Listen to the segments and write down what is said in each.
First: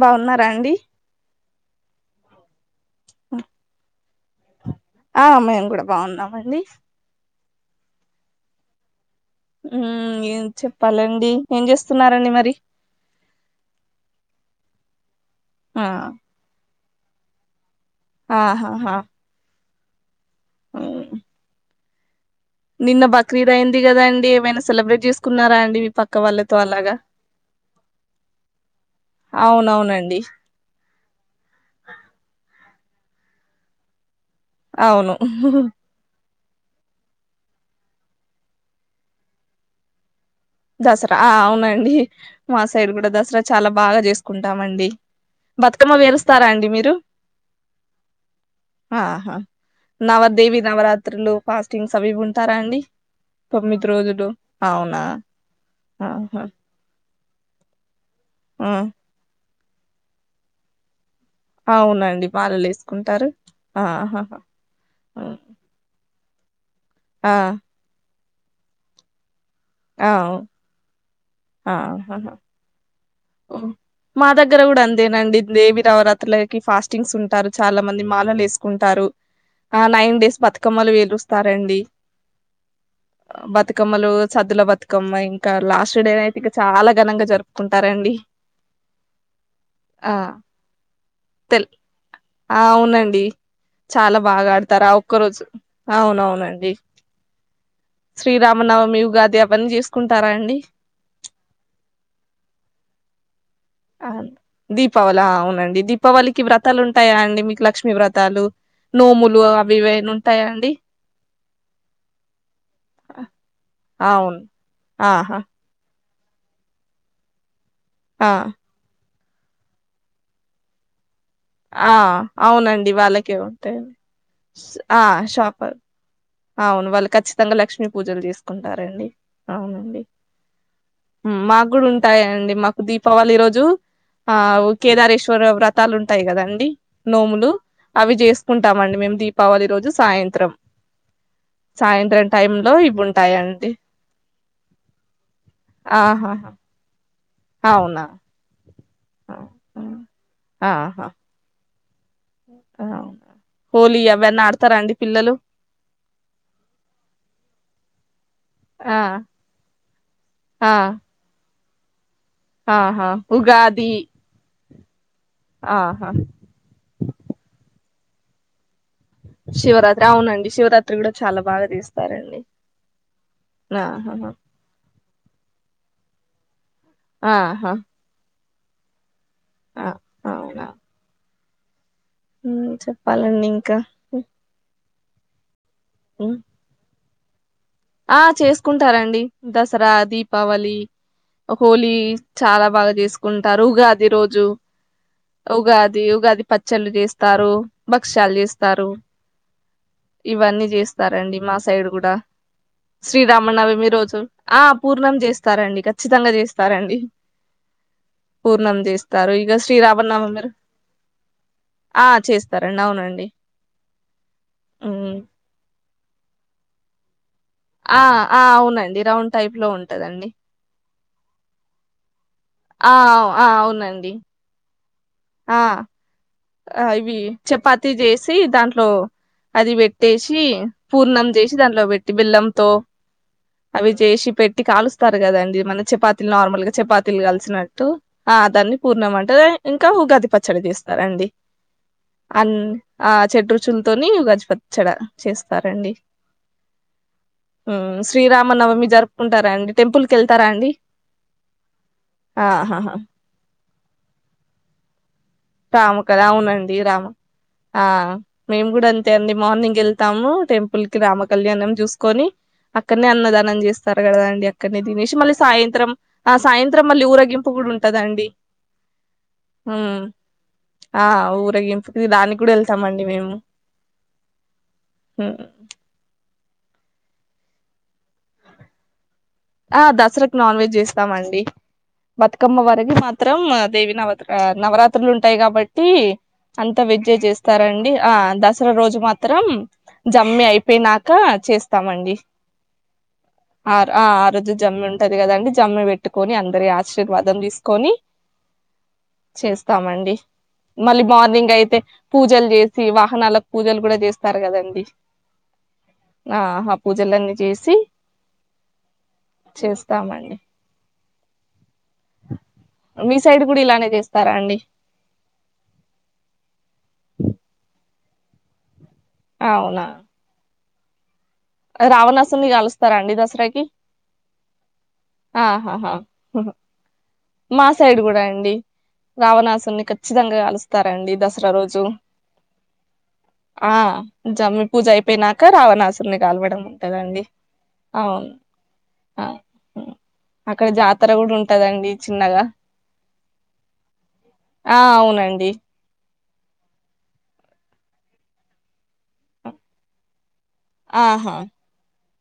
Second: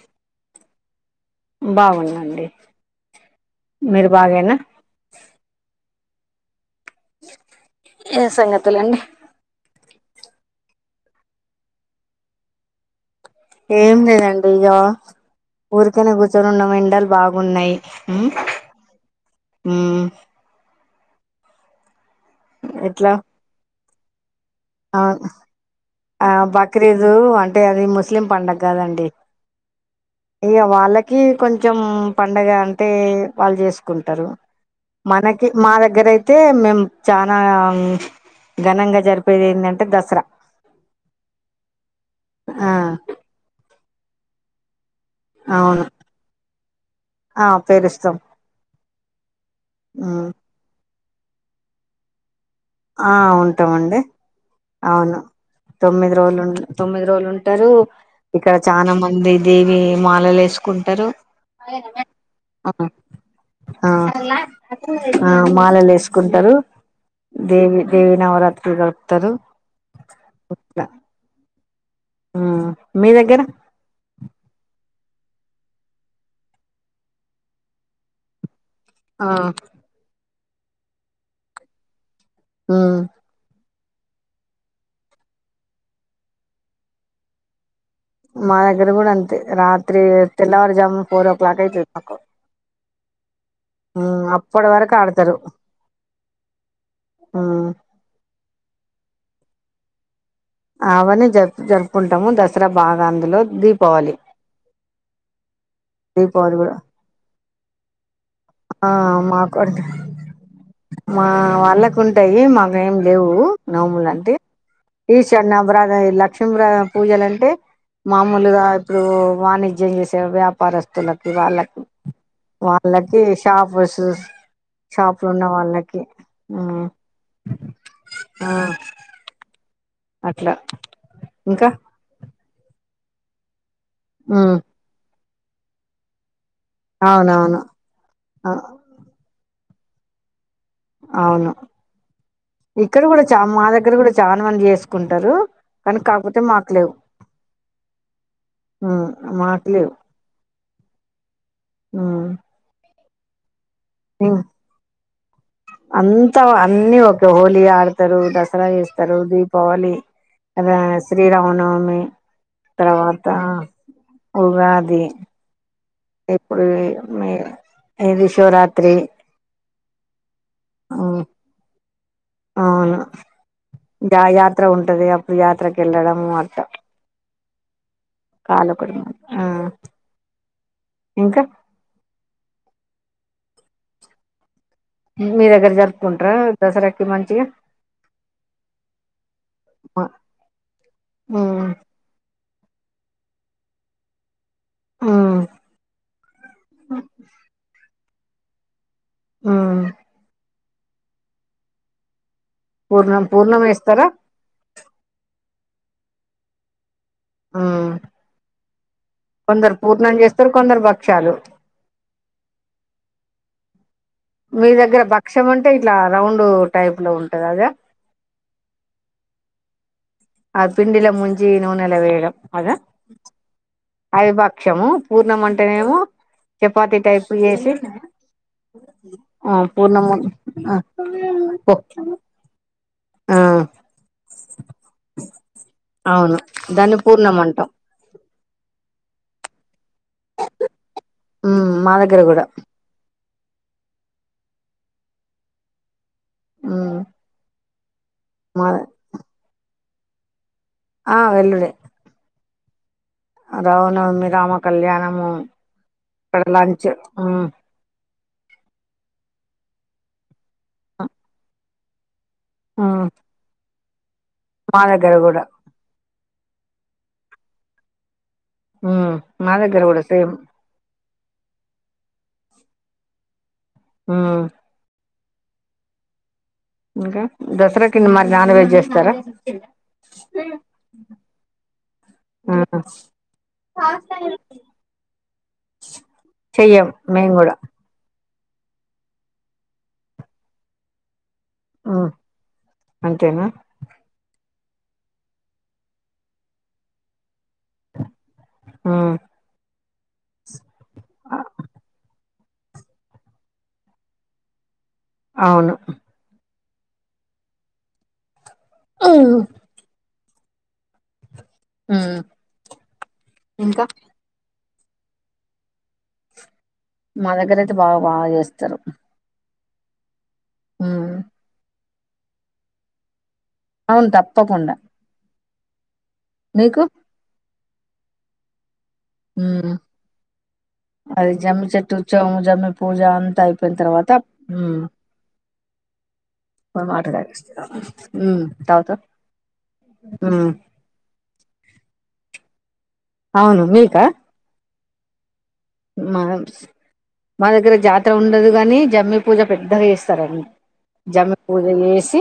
బాగున్నారా అండి బాగున్న అండి ఆ మీరు బాగేనా ఆ మేము కూడా బాగున్నామండి ఏ సంగతులండి మ్ చెప్పాలండి ఏం చేస్తున్నారండి మరి ఏం లేదండి ఇగ ఆ ఊరికనా కూర్చొనున్నం ఎండాలు బాగున్నాయి ఆహాహా మ్ హ్మ్. నిన్న ఎట్లా బక్రీద్ అయింది కదా అండి ఏమైనా ఆ సెలబ్రేట్ చేసుకున్నారా అండి మీ పక్క ఆ వాళ్ళతో అలాగా బక్రీదు అంటే అది ముస్లిం పండగ కాదండి అవునవునండి ఇగ వాళ్ళకి కొంచెం పండగ అంటే వాళ్ళు చేసుకుంటారు అవును మనకి మా దగ్గర అయి తే మేము చనా ఘనంగా జరిపేది ఏందంటే దసరా దసరా అ అవునండి మా ఆ సైడ్ కూడా దసరా చాలా బాగా చేసుకుంటామండి అవును బతుకమ్మ పెరుస్తారా అండి మీరు ఆ పేరుస్తాం ఆహా నవదేవి నవరాత్రులు ఫాస్టింగ్స్వి అవి ఇవి ఉం స్తారా అండి ఆ తొమ్మిది ఉంటామండి రోజులు అవునా అవును తొమ్మిది రోజులు ఆహా ఉం తొమ్మిది రోజులు ఉంటారు ఇక్కడ ఆ! చాలా మంది దేవి మాలలేసుకుంటారు అవునండి అ మాలలేసుకుంటారు. అ ఆహాహా! మాలలేస్ కుంటారు ఆ! దేవి దేవి నవరాత్రి గడుపుతారు ఆ ఇట్లా అ అహ మీ దగ్గర మ్ మా దగ్గర కూడా అంతేనండి దేవి నవరాత్రులకి ఫాస్టింగ్స్ ఉంటారు చాలా మంది మాలలేస్ కుంటారు ఆ ఆ నైన్ డేస్ బతుకమ్మలు పెరుస్తారండి మ్ బతుకమ్మలు సద్దుల బతుకమ్మ ఇంకా లాస్ట్ డే అయితే ఇగ చాలా ఘనంగా జరుపుకుంటారండి మా దగ్గర కూడా అంతే రాత్రి ఆ! తెల్లవారుజాము ఫోర్ ఓ క్లాక్ అయితది మాకు ఆ అవునండి చాలా బాగా అప్పటి ఆడతారుా వరకు ఆ ఒక్క ఆడతారు రోజు అవునవునండి శ్రీరామ్ నవమి ఉగాది అవన్ని చేసుకుం ఆవని జ జరుపుకుంటాము దసరా బాగా అందులో దీపావళి దీపావళి అవునండి దీపావళికి దీపావళి కూడా వ్రతాలు ఉంటాయా అండి మీకు లక్ష్మీ వ్ర ఆ మా కొడుకు ఉంటాయా అండి మా వాళ్ళకు ఉంటాయి మాకేం లేవు నోములంటే అవును ఈ ఆహా చన్న బ్రదా ఇలా లక్ష్మీరా పూజలు అంటే ఆ మామూలుగా ఇప్పుడు వాణిజ్యం చేసే వ్యాపారస్తుల ఆ అవునండి వాళ్ళకే ఉంటయ్ షాపర్స్ ఆ షాపులు ఉన్న షాపర్ వాళ్ళకి మ్మ్ అవును వాళ్ళు ఖచ్చితంగా లక్ష్మీ పూజలు ఆ చేసుకుంటారండి అవును అట్లా ఇంకా మాకు కూడ ఉంటాయండి మాకు దీపావళి రోజు ఆ మ్మ్ కేదారేశ్వర వ్రతాలు ఉంటాయి కదాం డి నోములు అవునవును అవి అ చేసుకుంటామండి మేము దీపావళి రోజు సాయంత్రం అవును సాయంత్రం టైమ్ లో ఇవి ఇక్కడ కూడా చ మా ఉంటాయండి దగ్గర కూడా చాలా మంది చేసుకుంటారు కానీ ఆహా కాకపోతే మాకు లేవు అవునా మ్మ్ మాకు లేవు అహ మ్మ్ ఉ అంతా అన్ని ఓకే హోలీ ఆడు స్తారు దసరా ఆ చేస్తారు దీపావళి ఆ శ్రీరామనవమి ఆహా తర్వాత ఉగాది ఉగాది ఆహా ఇప్పుడు మి ఏది శివరాత్రి శివరాత్రి అవునండి శివరాత్రి కూడా చాలా బాగా తీస్ అవును గా ఆహా యాత్ర ఉంటది అప్పుడు యాత్రకు వెళ్ళడము అట్ట ఆహా కాలకుడుమ ఆ అవునా ఇంకా చెప్పాలండి ఇంక మీ దగ్గర జరుపుకుంట్ర దసరాకి మంచిగా ఆ చేసుకుంటారండి దసరా దీపావళి ఉమ్ హోలీ చాలా బాగా చేసుకుంటారు ఉగాది రోజు ఉమ్ ఉగాది ఉగాది పచ్చళ్ళు చేస్తారు భక్ష్యాలు చేస్తారు ఉమ్ ఇవన్నీ చేస్తారండి మా సైడ్ కూడా పూర్ణం పూర్ణం శ్రీరామనవమి వేస్తారా రోజు ఆ పూర్ణం చేస్తారండి ఖచ్చితంగా చేస్తారండి ఉమ్ పూర్ణం చేస్ స్తారు ఇగ కొందరు పూర్ణం శ్రీరామనవమి రో చేస్తారు కొందరు భక్షాలు ఆ చేస్తారండి అవునండి మీ దగ్గర హ్మ్. భక్ష్యం అంటే ఇట్లా రౌండ్ టైప్ లో ఉం ఆ ఆ అవునండి రౌండ్ టైప్ లో ఉం ఆ పిండలో ముంచి నూనెల వేయడం అద ఆ ఆ అవునండి అవి భక్షము పూర్ణం ఆ అంటేనేమో ఆ ఇవి టైప్ చేసి చపాతి చేసి దాంట్లో ఆ అది పూర్ణము పెట్టేసి ఆ పూర్ణం చేసి ఓ దాంట్లో బెట్టి బెల్లం తో ఆ అవి చేసి పెట్టి కాలుస్తారు కదండి మన చపాతీలు అవును నార్మల్ గా దాన్ని చపాతీలు పూర్ణం అంటాం కలిసినట్టు ఆ దాన్ని పూర్ణమంట ఇంకా ఉగాది పచ్చడి చేస్తార ఉ మా దగ్గర కూడా ఆ చెడ్ రుచులతోని ఉగాది పచ్చడ చేస్తారండి ఉ శ్రీరామ నవమి జరుపుకుంటారా అండి టెంపుల్ కెళ్తారా అండి ఆ వెలుడే ఆహా హ రామనవమి రామ కళ్యాణము రాము కద ఇక్కడ అవునండి లంచ్ రామ ఉమ్ ఆ మేము కూడా అంతే అండి మార్నింగ్ వెళ్తాము టెంపుల్ కి రామ కళ్యాణం చూసుకొని ఉమ్ అక్కడనే అన్నదానం చేస్తారు కదండి మా అక్కడనే దగ్గర తినేసి మళ్ళీ కూడా సాయంత్రం ఆ సాయంత్రం మళ్ళీ ఊరగింపు కూడా ఉంటదండి ఉ మాదగర మ్మ్ కూడా సేమ్ ఆ ఊరగింపుకి దానికి కూడా వెళ్తామండి మేము ఆ ఆ ఇంకా దసరాకి మరి నాన్ వెజ్ చేస్తారా ఆ దసరాకు నాన్ వెజ్ చేస్తామండి ఆ బతుకమ్మ వరకు మాత్రం దేవి నవత్ర నవరాత్రులు ఉంటాయి కాబట్టి అంత చెయ్యం వెజ్ఎ మేము కూడా చేస్తారండి ఆ ద చివరోజు మాత్రం జమ్మి అయిపోయినాక ఉమ్ చేస్తామండి అంతేనా ఆర్ ఆర్ రోజు జమ్మి ఉంటుది కదండి జమ్మి పెట్టుకుని అందరి ఆశీర్వాదం తీసు కొని ఉమ్ చేస్తామండి మళ్ళీ మార్నింగ్ అయితే పూజ పూజలు చేసి వాహనాలకు పూజలు కూడా చేస్తారు కదండి అవును ఆ ఆ పూజలన్నీ చేసి చేస్తామండి ఉమ్ మీ సైడ్ కూడా ఇంకా ఇలానే చేస్తారా అండి మా దగ్గర అయితే బాగా బాగా చేస్తారు అవునా హ్మ్ రావణాసుని కలుస్తారం అండి దసరా అవును తప్పకుండా ఆహాహా మీకు మా సైడ్ కూడా అండి ఉమ్ రావణాసుని ఖచ్చితంగా కలుస్తారండి అది దసరా జమ్మి రోజు చెట్టు చోము జమ్మి పూజ అంతా ఆ అయిపోయిన తర్వాత జమ్మి ఉమ్ పూజ అయిపోయినాక రావణాసుర్ని కాల్వడం పోయి వాటర్ ఉంటందండి తాగేస్తారు అవును ఉమ్ తాగుతాం ఆ ఉమ్ అక్కడ జాతర కూడా ఉంటదండి చిన్నగా అవును మీకా ఆ అవునండి మా మా దగ్గర జాతర ఉండదు కాని జమ్మి పూజ పెద్దగా చేస్తారండి ఆహా జమ్మి పూజ చేసి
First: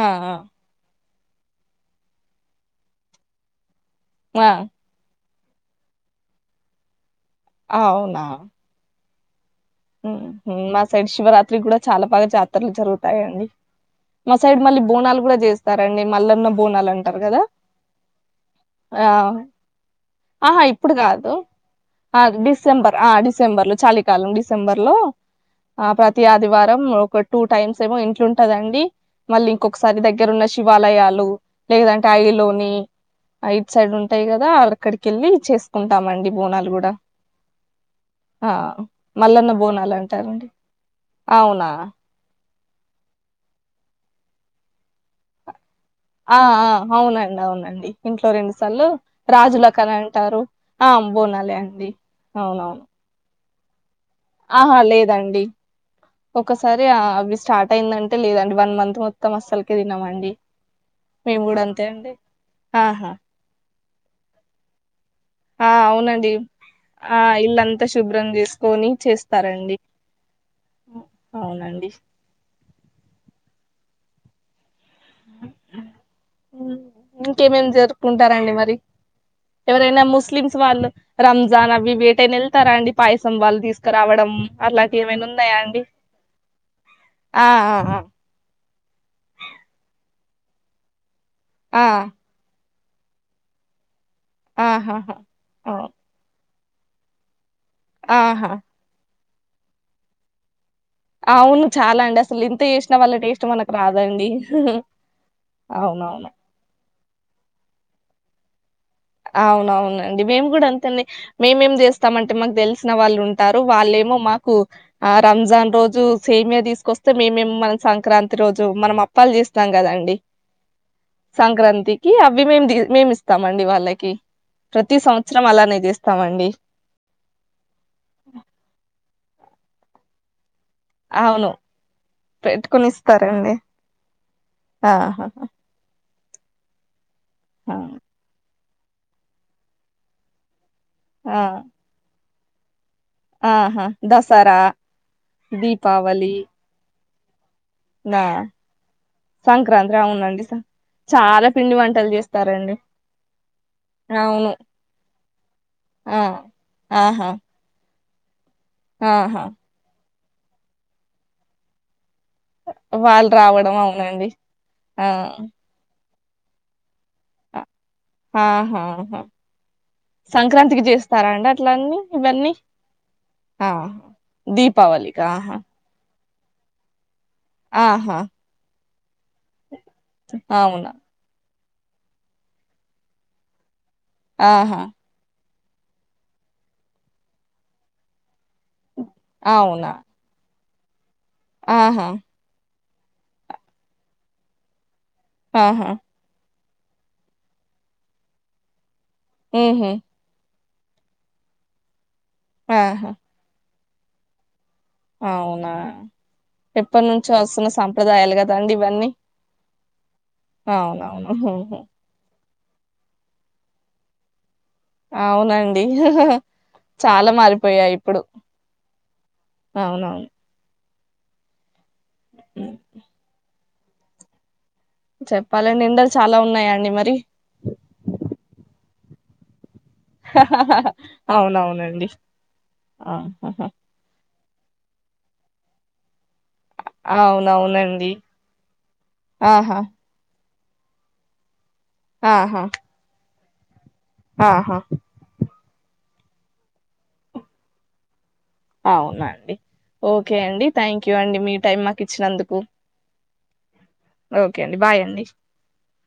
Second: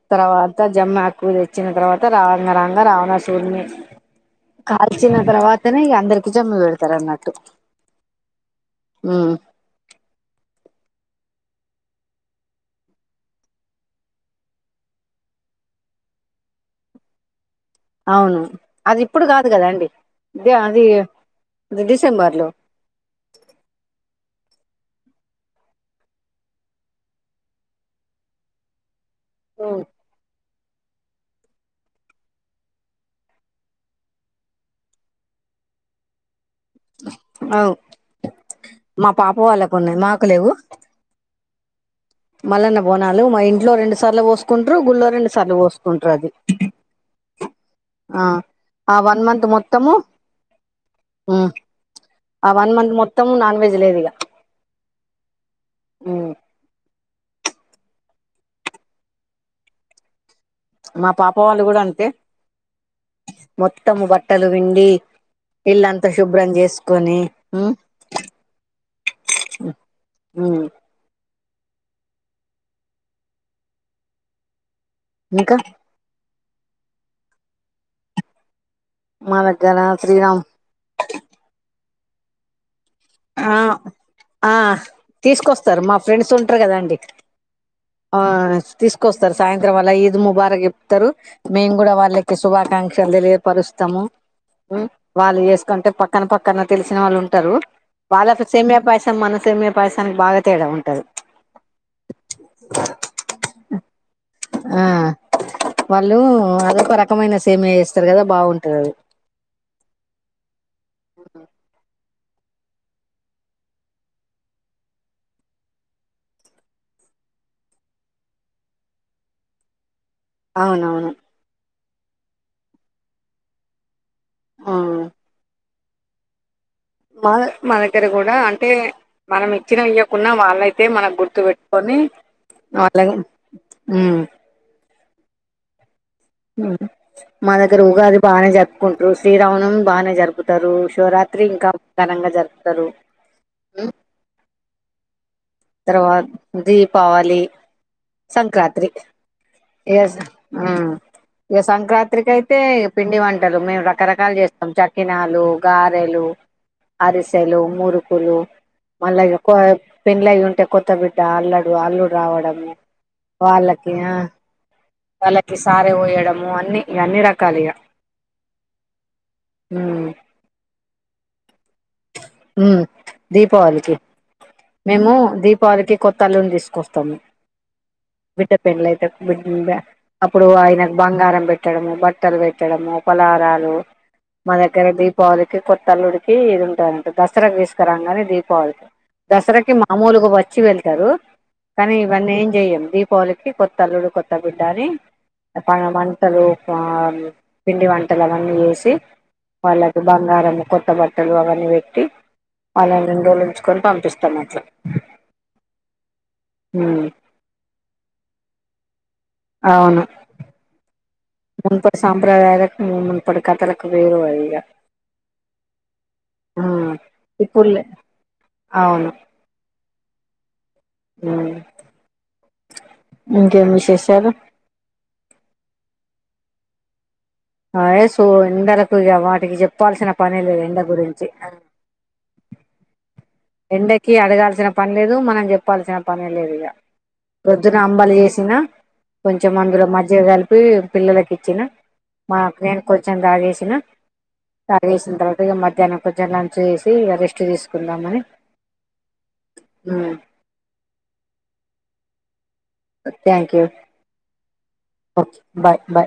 ఆ ఆ తర్వాత జమ్ కూ తెచ్చిన తర్వాత రాంగ రాంగ రావణాసుూడిని ఆ కాల్చిన తర్వాతనే ఇ అందరికి జమ్మి వెడతారు అన్నట్టు అవునా హ్మ్ మా సైడ్ శివరాత్రికి కూడా చాలా బాగా జాతరలు జరుగుతాయండి మా సైడ్ మళ్ళీ బోనాలు కూడా చేస్తారండి మల్లమా బోనాలు అంటారు కదా అవును అది ఆ ఇప్పుడు కాదు కదా అండి ఆహా ఇప్పుడు కాదు ఆ లో డిసెంబర్ ఆ డిసెంబర్ లో చలికాలం డి డిసెంబర్ లో ఆ ప్రతి ఆదివారం ఒక టూ టైమ్స్ ఏమో ఇంట్లుంటదండి. మళ్ళీ ఇంకొకసారి దగ్గరు ఉన్న శివాలయాలు లేదంటే అవిలోని ఐట్ సైడ్ ఉంటాయి కదా అళక్కడికెళ్ళి చేసుకుంటామండి. బోనాలు గూడ అవు ఆ మా పాప మల్లన్న వాళ్ళకు బోనాలు ఉన్నాయి మాకు అంటారండి అవునా మళ్లన్న బోనాలు మా ఇంట్లో రెండు సార్లు పోసుకుంటారు. గుళ్ళో రెండు సార్లు పోసు ఆ ఆ అవునండి అవునండి ఆ ఇంట్లో రెండు సార్లు ఆ వన్ మంత్ రాజుల మొత్తము కని అంటారు. ఆం ఉమ్ బోనాలే అండి ఆ వన్ అవునవును మంత్ మొత్తము నాన్ వెజ్ లేదు ఇగ ఆహా లేదండి ఉమ్ ఒకసారి ఆ ఇవి స్టార్ట్ అయిందంటే లేదండి. వన్ మంత్ మొత్తం అస్సలుకే తినమండి. మా పాప వాళ్ళు కూడా అంతే ఆహా మొత్తము బట్టలు విండి ఆ ఇల్ అంత అవునండి శుభ్రం చేస్ ఆ ఇల్లంతా శుభ్రం చేసుకొని చేస్తారండి. ఆ డిస్ ఇంకా ఇంకేమేం జరుపుకుంటారండి మరి? మా దగ్గర ఎవరైనా శ్రీరామ్ ముస్లిమ్స్ వాళ్ళు రంజాన్ అవివి ఏటైనా వెళ్తారా అండి? పాయసం ఆ వాళ్ళు తీసుకురావడం ఆ అట్లాంటివి ఏమైనా ఉన్నాయా తీసుకొస్తారు అండి మా ఫ్రెండ్స్ ఉంటారు కదాండి ఆ తీసుకొస్తారు సాయంత్రం అలా ఇ ద్ ముబారక చెప్తారు మేము ఆ! కూడా వాళ్ళకి శుభాకాంక్షలు తెలియపరుస్తాము. ఉ ఆహాహా వాళ్ళు ఆ! చేసుకుంటే పక్కన పక్కన తెలిసిన వాళ్ళు ఉంటారు. వాళ్లంతా ఆహా సేమ్యాపాయస త మన సేమ్యాపాయసనికి బాగా తేడా ఉం అవును చాలా అండి అసలు ఇంత చేసిన వాళ్ళ టేస్ట్ మనకు రాదండి హ్హ్ ఆ వాళ్ళు అదొక రకమైన సేమ్యా చేస్తారు కదా బావుంటది అది అవునవునండి మేము కూడా అంతేండి మేమేం చేస్తామం టే మాకు తెలిసిన వాళ్ళు ఉంటారు వాళ్ళేమో మాకు ఆ రంజాన్ రోజు సేమ్య తీసుకొస్తే మే మేము మనం సంక్రాంతి రోజు మనం అప్పాలు చేస్తాం కదండి. అవునవును కి అవి మేం మేము ఇస్తామండి వాళ్ళకి ఆ ప్రతి సంవత్సరం అలానే చేస్తామండి. మాద మా దగ్గర కూడా అంటే మనం ఇచ్చిన ఇయ్యకున్న వాళ్ళై తే మనకు గుర్తు అవును పెట్టుకొని పెట్టుకుని అళ్లగ ఇస్తారండి ఉమ్ ఆహా మా ఆ దగ్గర ఉగాది బానే జరుపుకుంటరు, శ్రీరామనవమి బానే జరుపుతారు. ఆ! శివరాత్రి ఇంకా ఘనంగా జరుపుతారు. ఆహా ఉమ్ దసరా తర్వాత దీపావళి దీపావళి, నా సంక్రాంత్రి సంక్రాంతి ఎస్ అవునండి స ఆ చాలా ఈ పిండి వంటలు సంక్రాంత్రికి అయితే చేస్తారండి పిండి వంటలు మేము రకరకాల నే అవును చేస్తాం చక్కినాలు, ఆ గారెలు, ఆహా అరిసెలు, మురు కులు మళ్ళ ఇగ ఆహా కోయం పెళ్ళై ఉంటే కొత్త బిడ్డ అల్లడు అల్లుడు రావడం వాళ్ళు రావడం వాళ్ళకి ఆ అవునండి. ఆ వాళ్ళకి సారే పోయడం మ అన్ని ఇ అన్ని రకాలు ఇగా ఆహాహా సంక్రాంతికి చేస్తారా అండి అ ట్లన్ని ఇవన్నీ ఉమ్ అహ దీపావళికి దీపావలీ క అహా తల్లుని తీసుకొస్తాము ఆహా బిడ్డ పెండ్లయితే అప్పుడు అవునా ఆయనకు బంగారం పెట్టడము బట్టలు పెట్టడము పలారాలు మ ఆహా దగ్గర దీపావలి లీ కొత్త అల్లుడికి ఇది ఉంటదంట దసరాకి తిసుకరాము కని దీపావళికి దసరాకి అవునా మామూలుగా వచ్చి వెళ్తారు కానీ ఆహా ఇవన్నీ ఏం చెయము దీపావళకి కొత్త అల్లుడు కొత్త బిడ్డ అని పన ఆహా మంటలు పిండి వంటలు అవన్నీ చేసి ఉహు వాళ్ళకి బంగారం కొ త్త బట్టలు అవన్నీ పెట్టి వాళ్ళని ఆహా రెండు రోజులు ఉంచుకొని పంపిస్తామట్ల అవునా ఎప్పటి ఉమ్ నుంచో వస్తున్న సంప్రదాయాలు కదండి ఇవన్నీ అవును అవునవును ఉహు మున్పపటి సాంప్రదాాలకు మున్పపటి కథలకు వేరు వగు ఇగ అవునండి ఆ చాలా ఇప్పుడులే మారిపోయాయి ఇప్పుడు అవునవును మ్ ఇంకేం విశేషాలు చెప్పాలండి ఎండలు చాలా ఉన్నాయ అండి మరి అయే సు ఎండలకు ఇగ వాటికీ చెప్ ప్పాల్సిన పనే లేదు ఎండ గురించి అవునవునండి ఆహా ఎండకి అడగాల్సిన పనిలేదు మనం చెప్పాల్సిన పనే లేదు ఇగ పోద్దున అవునవునండి అంబలీ చేసినా కొంచెం ఆహా అందులో మజ్జిగ కలిపి పి పిల్లలలకు ఇచ్చిన మా ఆహా నేను కొంచెం తాగేసిన ఆహా సాగేసిన తర్వాత ఇగ మధ్యాహ్నం కొంచెం లంచ్ చేసి ఇగ రెస్ట్ తీసుకుందామని అవునా అండి ఉమ్ ఓకే అండి థ్యాంక్ యూ అండి మీ టైమ్ మాకు ఇచ్చినందుకు థ్యాంక్ యూ ఓకే అండి బాయ్ అండి ఓకే బాయ్ బాయ్